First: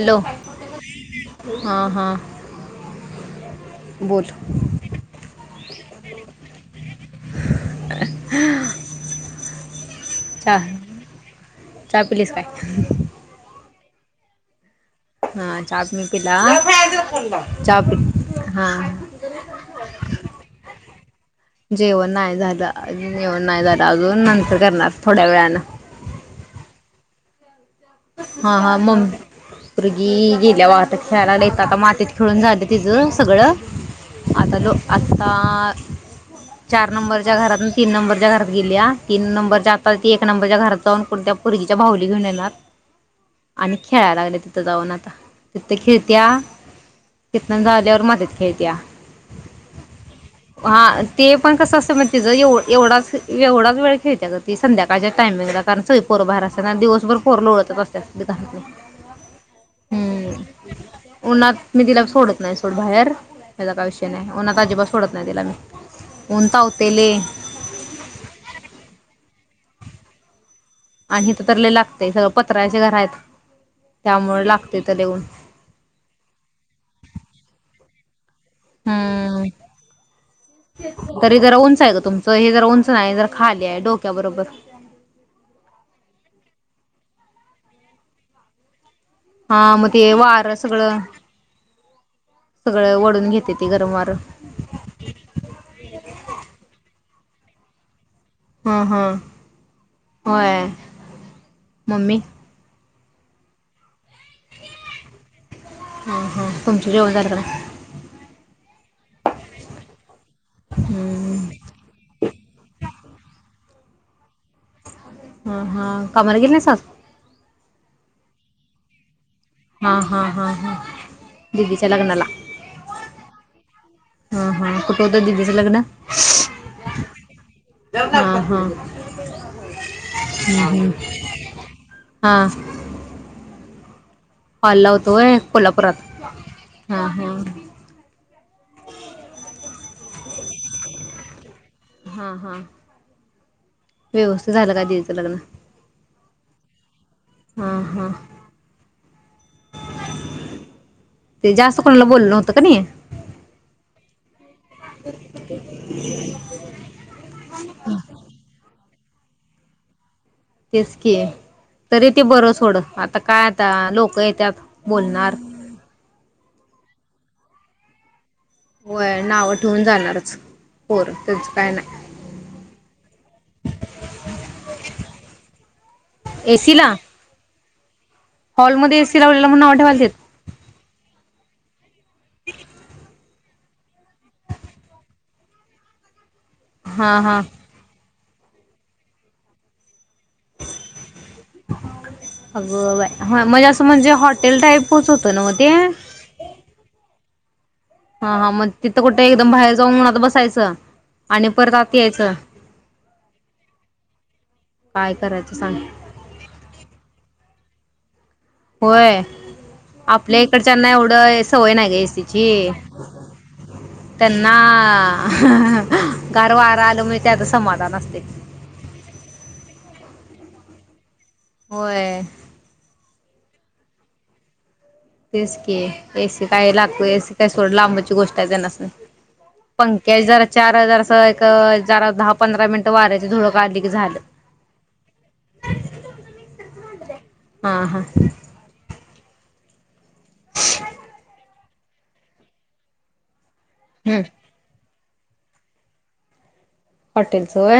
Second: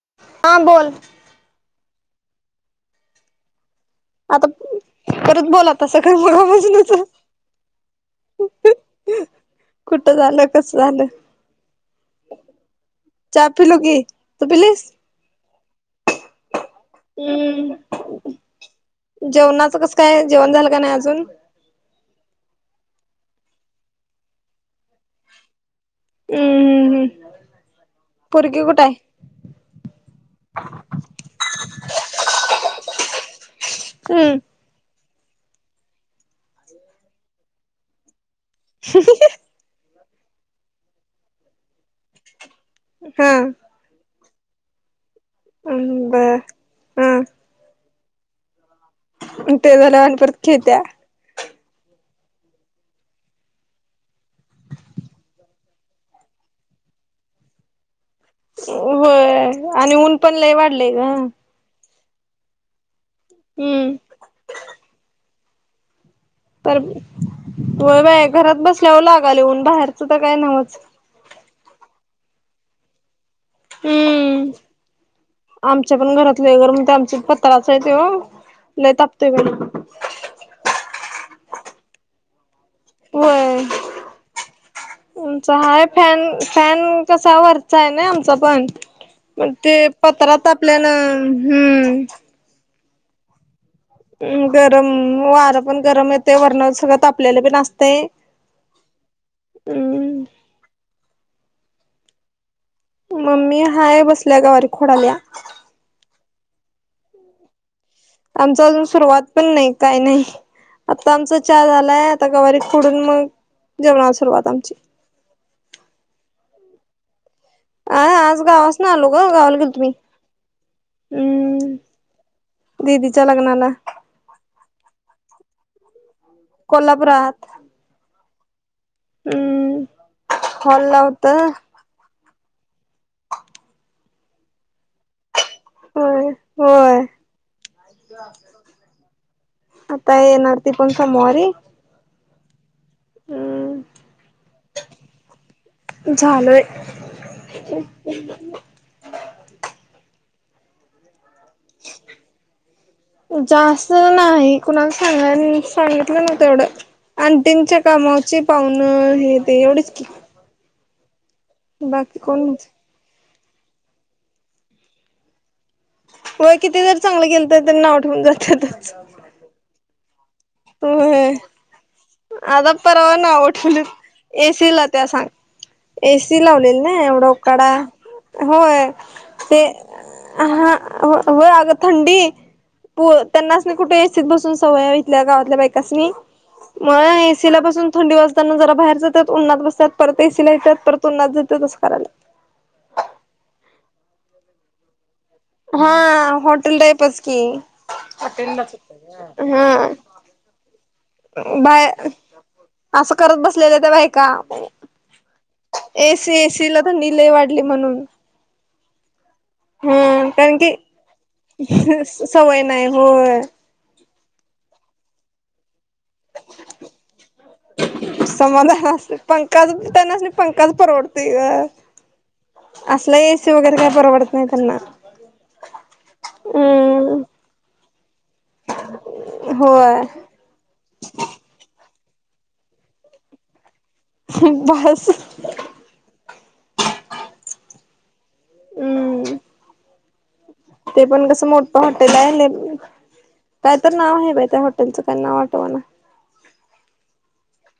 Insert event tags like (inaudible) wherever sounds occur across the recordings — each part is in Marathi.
हॅलो हा बोल हा हा आता परत बोला त सकाळ मुळा पासनच (unintelligible) कुठ झालं चहा कस झालं चहा पिलीस काय चा पिलू की तू पिलीस हा चाच पिला चहा हम्म पी हा जेवणाचं कसं काय जेवण झालं का नाही अजून? जेवण नाय झालं. अजून जेवण नाय झालं अजून नंतर करणार थोड्या वेळानं हम्म हम्म हम्म हा हा मग पोरगी गेल्या बघ आता खेळायला येत आता मातीत खेळून झालं तिच सगळं हम्म आता तो आत्ता चार नंबरच्या घरातून तीन नंबरच्या घरात गेल्या तीन नंबरच्या ती एक नंबरच्या घरात जाऊन कोणत्या पोरगीची बाहुली घेऊन येणार. हा आणि खेळायला लागलेत. तिथं जाऊन आता तिथे बर खेळतात तिथं झाल्यावर आता मातीत खेळत्या मग ते झाल्यावर आणि परत खेळत्या. हा ते पण कसं असं मग तिचं एव एवढाच एवढाच वेळ खेळत्या. ती संध्याकाळच्या टायमिंगला कारण सगळी पोरं बाहेर असत्यास दिवसभर पोरं लोळत होय आणि ऊन पण हम्म लय वाढलंय ग. उन्हात मी तिला सोडत नाही सोड बाहेर ह्याचा काय विषय नाही ऊन्हात अजिबात सोडत नाही तिला मी ऊन तर तावतंय लय व्हय बाय घरात बसल्यावर लागालय उन बाहेरचं तर काय नव्हचं आणि हित तर लय लागतय सगळं पत्र्याची घर आहेत. त्यामुळे हम्म लागतंय तर लय ऊन आमच्या पण घरात लय गरम होतंय आमच्यात पण पत्राच आहे तो हम्म तरी जरा उंच आहे ग तुमच हे जरा उंच नाही जरा होय खाली आहे डोक्याबरोबर उंच आहे फॅन फॅन कसा वरचा आहे ना आमचा पण मग हा ते पत्रा वारं तापल्यान सगळं हम्म सगळं वढून घेते. ते गरम वारं गरम वारं पण गरम येते वर्ण सगळं ताप तापलेल पण असतय हा हा होय मम्मी मम्मी हाय बसल्या गवारी खोडाल्या हा हा तुमच जेवण झालं का नाही? आमच अजून सुरुवात पण नाही काही नाही आता आमचा हम्म चहा झालाय आता गवारीत खुडून मग जेवणाला सुरूवात आमची ह हा कामाला गेले नाहीस आज आ आज गावासन आलो हो गावल गेलतो मी हा हा हा हा हम्म दिदीच्या लग्नाला दिदीच्या लग्नाला कुठ होत दिदीच लग्न कोल्हापुरात हा हा हम्म हॉल ला होत. हां हॉल ला हुत व्हय होय होय आता येणार ती पण समोवारी हा हा हम्म व्यवस्थित झालं काय दिदीच लग्न झालंय हा हा ते जास्त कोणाला बोललं नव्हतं का नाही जास्त नाही कुणाला सांगाय सांगितलं नव्हतं एवढं आणंटींच्या कामावरची पाहूनं नं हे ते एवढेच की तेचकी तरी बाकी ते कोण बर नव्हती सोड हात आता काय आता लोक येत्यात बोलणार व्हय किती जर चांगलं केलंत तर नाव ठेवून जात होय नाव ठेवून जाणार पोर होय त्यांच काय नाय. आता परवा नाव ठेवलीत एसीला त्या सांग एसी लावलेल ना एसीला एवढं उकाडा होय हॉलमध्ये एसी लावलेला म्हणून ते नाव ठेवालतीत हा हो अग थंडी पु त्यांनास नी कुठ एसी बसून सवय हाय इथल्या गावातल्या बायकासनी म हा हा एसी ला पासून थंडी वाज ना जरा बाहेर जातात उन्हात बसतात. परत एसिला येत्यात परत उन्हात जात्यात अस अगं कराल्यात बाय हा म्हणजे असं म्हणजे हॉटेल टाइपच होतं ना मग ते हा हॉटेल टाईपच की हा हा हॉटेल मग लाच तिथं कुठे होतं ग एकदम हा बाहेर जाऊन उन्हात बसायचं आणि परत बाय आत यायचं असं करत बसलेल्या त्या बायका काय करायचं सांग एसी एसीला थंडी लय वाट ली म्हणून होय. हम्म आपल्या कारण की इकडच्यांना एवढं सवय नाय ग एसी ची सवय नाही होय त्यांना गार वारा आलं म्हणजे त्यात समाधान असतय समाधान असते पंकाच तेनास्नी पंखाचं परवडतो. होय ते असलंय शिवगरी काय परवडत नाही त्यांना. तेचकी ए सी काय लागतोय. ए हम्म सी काय सोड लांबच. होय. पंक्याची जरा चार हजार स एक चार, दहा, पंधरा मिनट वाऱ्याची झुळूक आली. ह बास हा हा हम्म ते पण कसं मो इथं हॉटेल आहे ने काय तर हम्म नाव आहे बाई त्या हॉटेलचं. पण नाव आठवना. पाटील अस होय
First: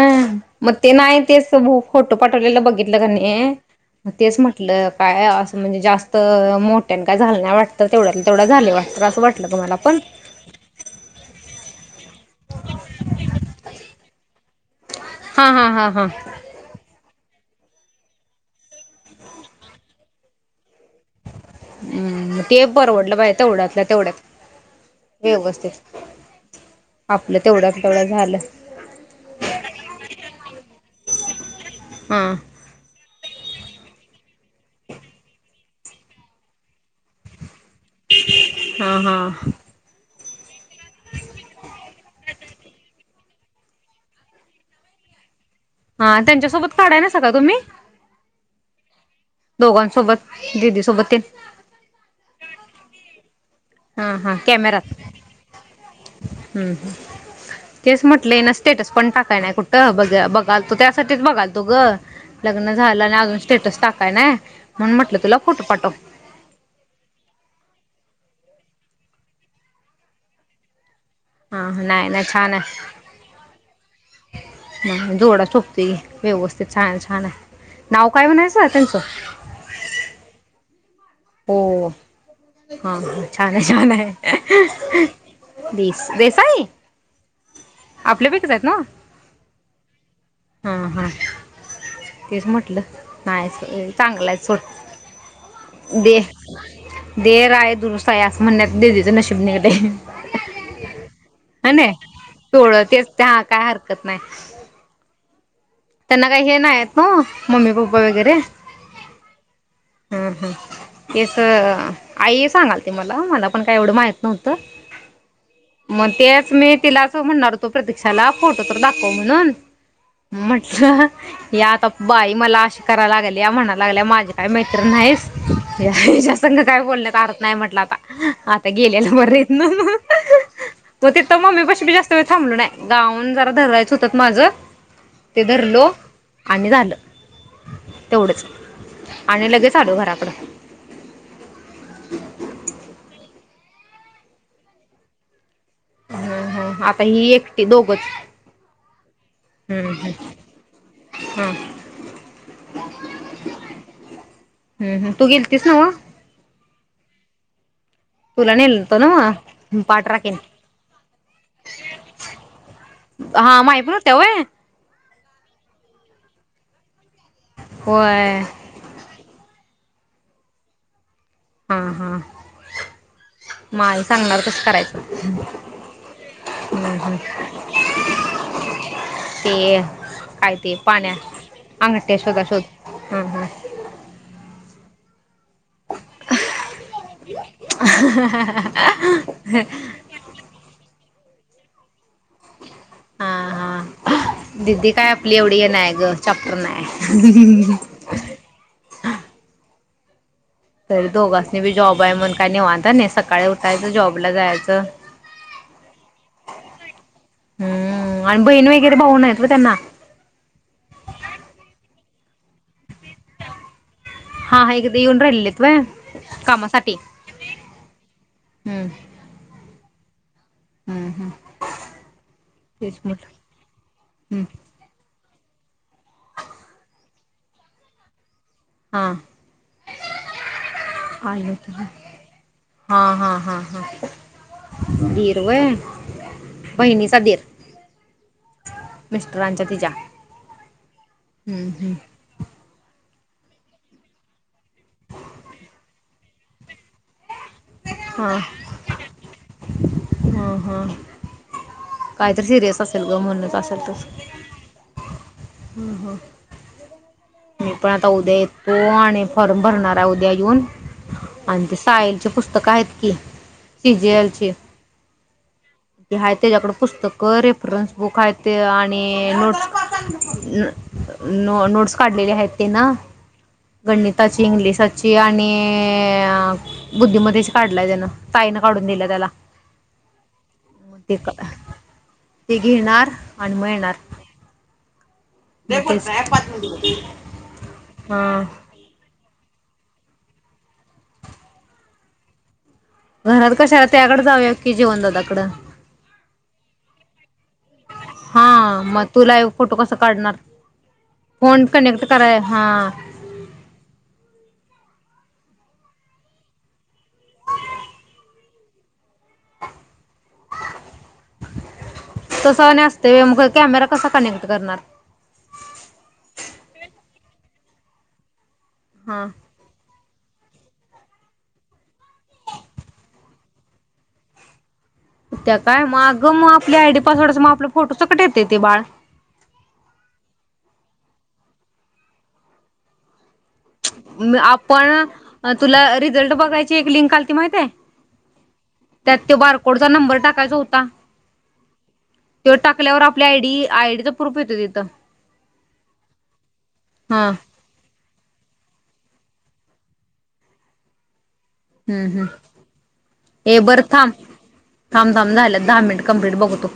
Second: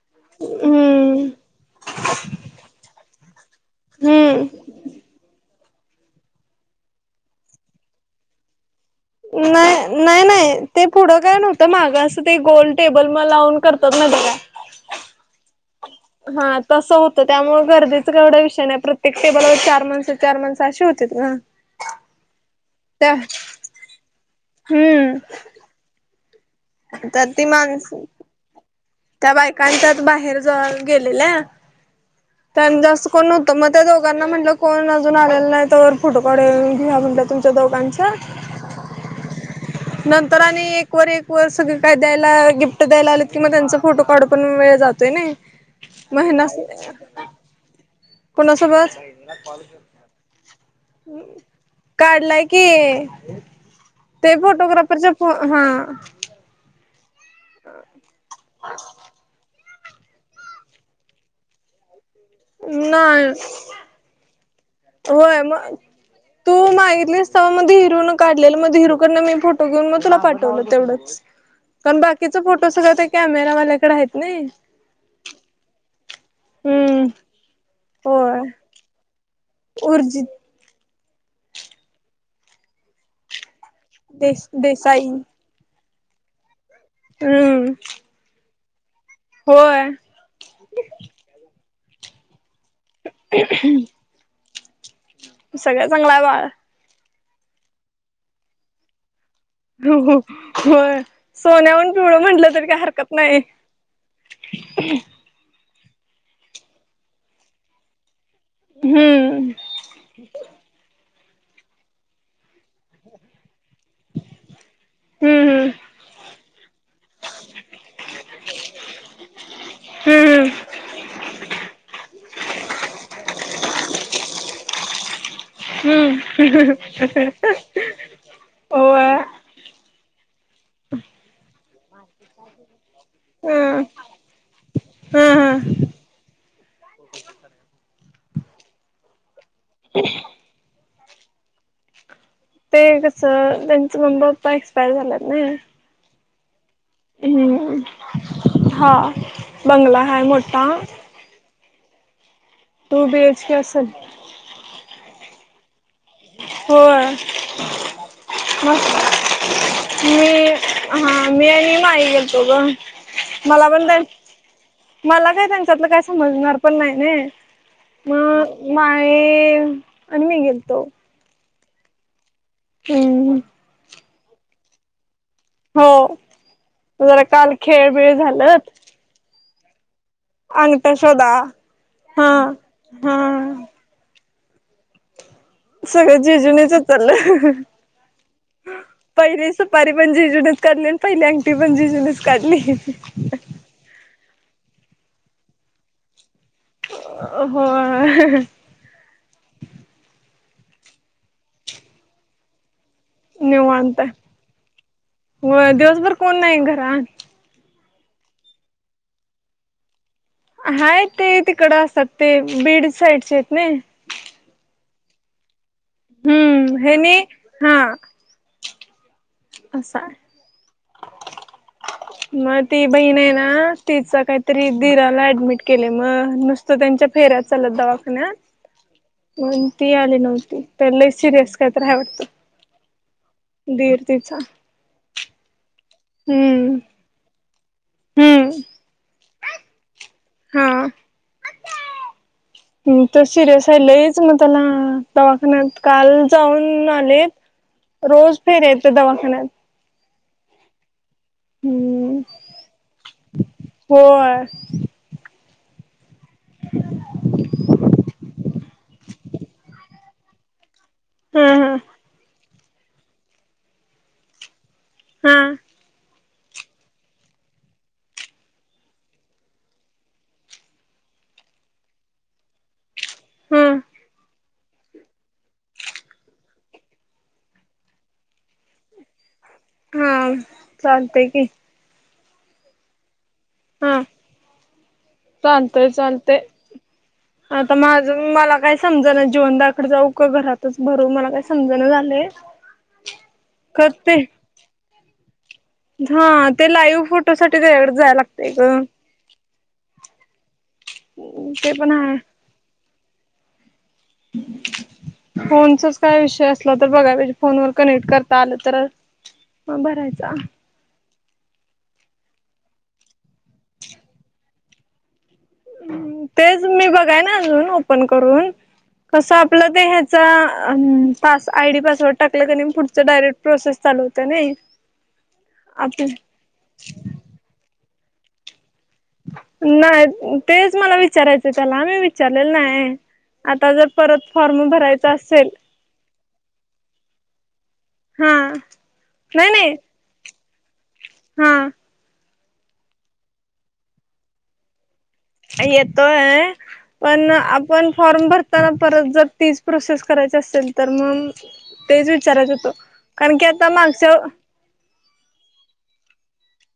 मग ते नाही हम्म तेच फोटो पाठवलेलं बघितलं की नाही. ए मग तेच हम्म म्हटलं काय ऍ अस म्हणजे जास्त मोठ्यान काय झालं नाही वाटतं तेवढ्यातल तेवढं झाले वाटतं. असं वाटलं ग मला पण नाही, नाही, नाही ते पुढं काय नव्हतं माग अस ते गोल टेबल म लावून करतात ना बघा. हा हा हा हा तस होतय. त्यामुळ गर्दीचं काय केवढं विषय नाही प्रत्येक टेबल व चार माणस, चार माणस अशी हो चित्रा ते परवडलं बाई तेवढ्यातल्या तेवढ्यात. हम्म व्यवस्थित तर आपलं ती तेवढ्यातलं माणसं तेवढं झालं. त्या बायकांच्यात बाहेर ज गेलेल्या हा त्यानं जास्त कोण न मग त्या दोघांना म्हटलं कोण अजून आलेल नाही तोवर फोटो काढून घेऊया म्हटलं तुमच्या दोघां हा हा नंतर आणि एक वर एक वर सगळं काय द्यायला गिफ्ट द्यायला आलेत की मग त्यांचं फोटो काढू पण वेळ जातोय नाही. हा मग हेना त्यांच्यासोबत काढायला नाहीसा काय तुम्ही? कोणासोबत? दोघांसोबत. दिदी सोबत तेन काढलाय की. हा ते हा कॅमेरात फोटोग्राफरच्या फोन हा. (inaudible) तेच म्हटले ना स्टेटस पण टाकायला नाही कुठं? अ बघा बघालतो त्यासाठीच बघालतो ग लग्न झालं आणि नाही अजून स्टेटस टाकालाय नाही. होय मग तू मागितलीस तवा माझं हिरोन काढलेलं माझ हिरोकडन मी फोटो घेऊन मग तुला पाठवलं तेवढंच. हा पण नाही बाकीच फोटो सगळं त्या कॅमेरावाल्याकडे आहेत. ना. हा जोडा शोभतोय. व्यवस्थित छान हम्म. छान आहे नाव काय होय म्हणायचं हं त्यांच? उर्जित हो हां हं छान छान आहे. देस देसाई देसाई हम्म आपल्या पैकीच आहेत. ना होय हं हा तेच म्हटलं नाही सगळ चांगल आहे सोड सगळ्या चांगला दे. आहे बाळ. (unintelligible) हु हु हो सोन्याहून पिवळ म्हंटल पिवळ्या तेच ते हा काय हरकत नाही. त्यांना काही हे नाही नव्ह मम्मी पप्पा वगैरे हम् हम हं तेच आई सांगालती मला मला पण पण काही एवढं माहित नव्हतं हम्म मग तेच मी तिलाच म्हणणार होतो प्रतीक्षाला फोटो तर दाखव म्हणून हूं हूं या आता बाई मला अशी कराय लागल्या म्हणाय लागल्या माझी काय मैत्रिण नाहीस. हिंच्यासंघ हम्म काय बोलण्यात अर्थ नाय म्हटलं आता आता गेलेल होय. बरं हीतन त तिथ मम्मी पाशी बी जास्त वेळ थांबलो नाय गाऊन जरा हम्म धरायचं होतत माझं हम्म ते हम्म धरलो आणि झालं तेवढंच आणि लगेच आलो घराकडं (inaudible) ते कसं त्यांचं मम्मी पप्पा एक्सपायर झाल्यात न हम्म हम्म आता ही एकटी दोघंच हम्म हा हम्म बंगला हम्म हाय मोटा हम्म टू बीएचके असल तीच न्हवं होय. तुला नेलत नव्ह मस्त पाठराखीन मी हा मी आणि माई गेलतो ग हा मला माही पण त्यां होत्या व्हय मला काय त्यांच्यातलं काय समजणार पण नाय नाय होय मग माई आणि मी गेलतो. हा हा हम्म माही सांगणार कस करायचं हो हम्म जरा काल खेळ बीळ झालत ते काय ते अंगठया पाण्या शोधा अंगठ्या हा शोधा शोध हा हम्म हम्म सगळ जीजुनीचं उचलं सुपारी पण जिजुनीच काढली आणि (inaudible) पहिली अंगटी पण जिजुनीच काढली. हा (inaudible) दिदी काय आपली एवढी हे नाय ग चापटर नाय हो तरी दोघांसनी बी जॉब आहे मग काय निवांत नाही सकाळी उठायचं निवांत जॉबला जायचं. आहे व्हय दिवसभर कोण नाय घरात हम्म आणि बहीण वगैरे भाऊ नाहीत व्हय त्यांना हाय ते तिकड असतात ते बीड साईडचे आहेत नय हा हाय की ते येऊन राहिलेलेत. हूं हेनी हा हम्म आसाय हम्म हम्म मग ती तेच बहीण आहे म्हटलं ना, तिचा हम्म काहीतरी दिराला ऍडमिट केलंय मग नुसतं त्यांच्या फेऱ्याच चालल्यात दवाखान्यात. हा मग ती आली नव्हती ते लईच आले सिरियस होते कायतर हाय वाटत हा हा हा हा दिर तिचा. दीर व्हय हम्म बहिणीचा दीर. हम्म. रांचा तीच्या हा हम्म, हम्म. तो सिरियस हाय लईच मग त्याला दवाखान्यात काल जाऊन आले. हा रोज फेरी आहेत दवाखान्यात. हा, हा. हम्म काहीतरी सिरियस असेल ग म्हणूनच असेल तस. होय हम्म हा. (unintelligible) जा उद्या येऊन हा हा आणखी सायलच पुस्तक आहेत की सीजीएलची. हा. आहे त्याच्याकडं, पुस्तकं, रेफरन्स बुक आहेत आणि नोट् नोट्स काढलेले आहेत तेन. हम्म गणिता इंग्लिसाची आणि आ आ बुद्धिमतेची काढलाय त्यांन. ताईनं काढून दिलंय त्याला. हम्म मग ते चालतंय की. ते घेणार आणि मग येणार. हा चालतय, मग चालतंय तेच आता माझ हा मला काही समजना जिवनदा कड जाऊ का घरातच भरू मला काही समजणा झालंय. घरात कशाला खर ते त्याकडं जाऊया की जिवनदादाकडं. हा ते लाईव्ह फोटोसाठी तेज्याकडं जाय लागतेय ग. हा मग तू लाईव्ह फोटो कसा काढणार हम्म फोन ते पण कनेक्ट हाय. कराय हा फोनचच काय विषय असला तर बघाय पाहिजे. फोनवर कनेक्ट करता आलं तर मग भरायचा. तसं आणि असतंय व्हय. मग कॅमेरा कसा कनेक्ट करणार? तेच मी बघाय नाय अजून ओपन करून. हा कसं आपलं त ह्याचा अं पास आयडी पासवर्ड टाकलं क‌ नई मग पुढच डायरेक्ट प्रोसेस चालू होतय नाई. त्या काय मागं मग आपल्या आयडी पासवर्डचं मग आपलं फोटो सगट येतंय ते बाळ. नाही तेच मला विचारायचं त्याला आम्ही विचारलेलं नाय. आता जर परत फॉर्म भरायचा असेल आपण तुला रिझल्ट बघायची एक लिंक आलती माहिती हाय? हा त्यात तो नाही नाही बारकोडचा नंबर टाक. कालचा होता. हा. त्यो टाकल्यावर आपल्या आयडी आयडीचा प्रूफ येतोय तिथं. येतोय, हा पण आपण फॉर्म भरताना परत जर तीच प्रोसेस करायची असेल तर मग हम्म, तेच हम्म. विचारायचं होतं कारण की ये आता बरं थांब. मागच्या थांब, थांब झाल्या दहा मिनिट कम्प्लीट बघतो.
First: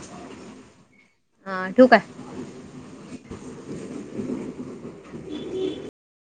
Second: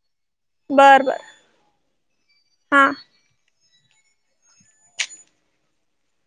बर, बर हा ठेवू काय हा. (inaudible)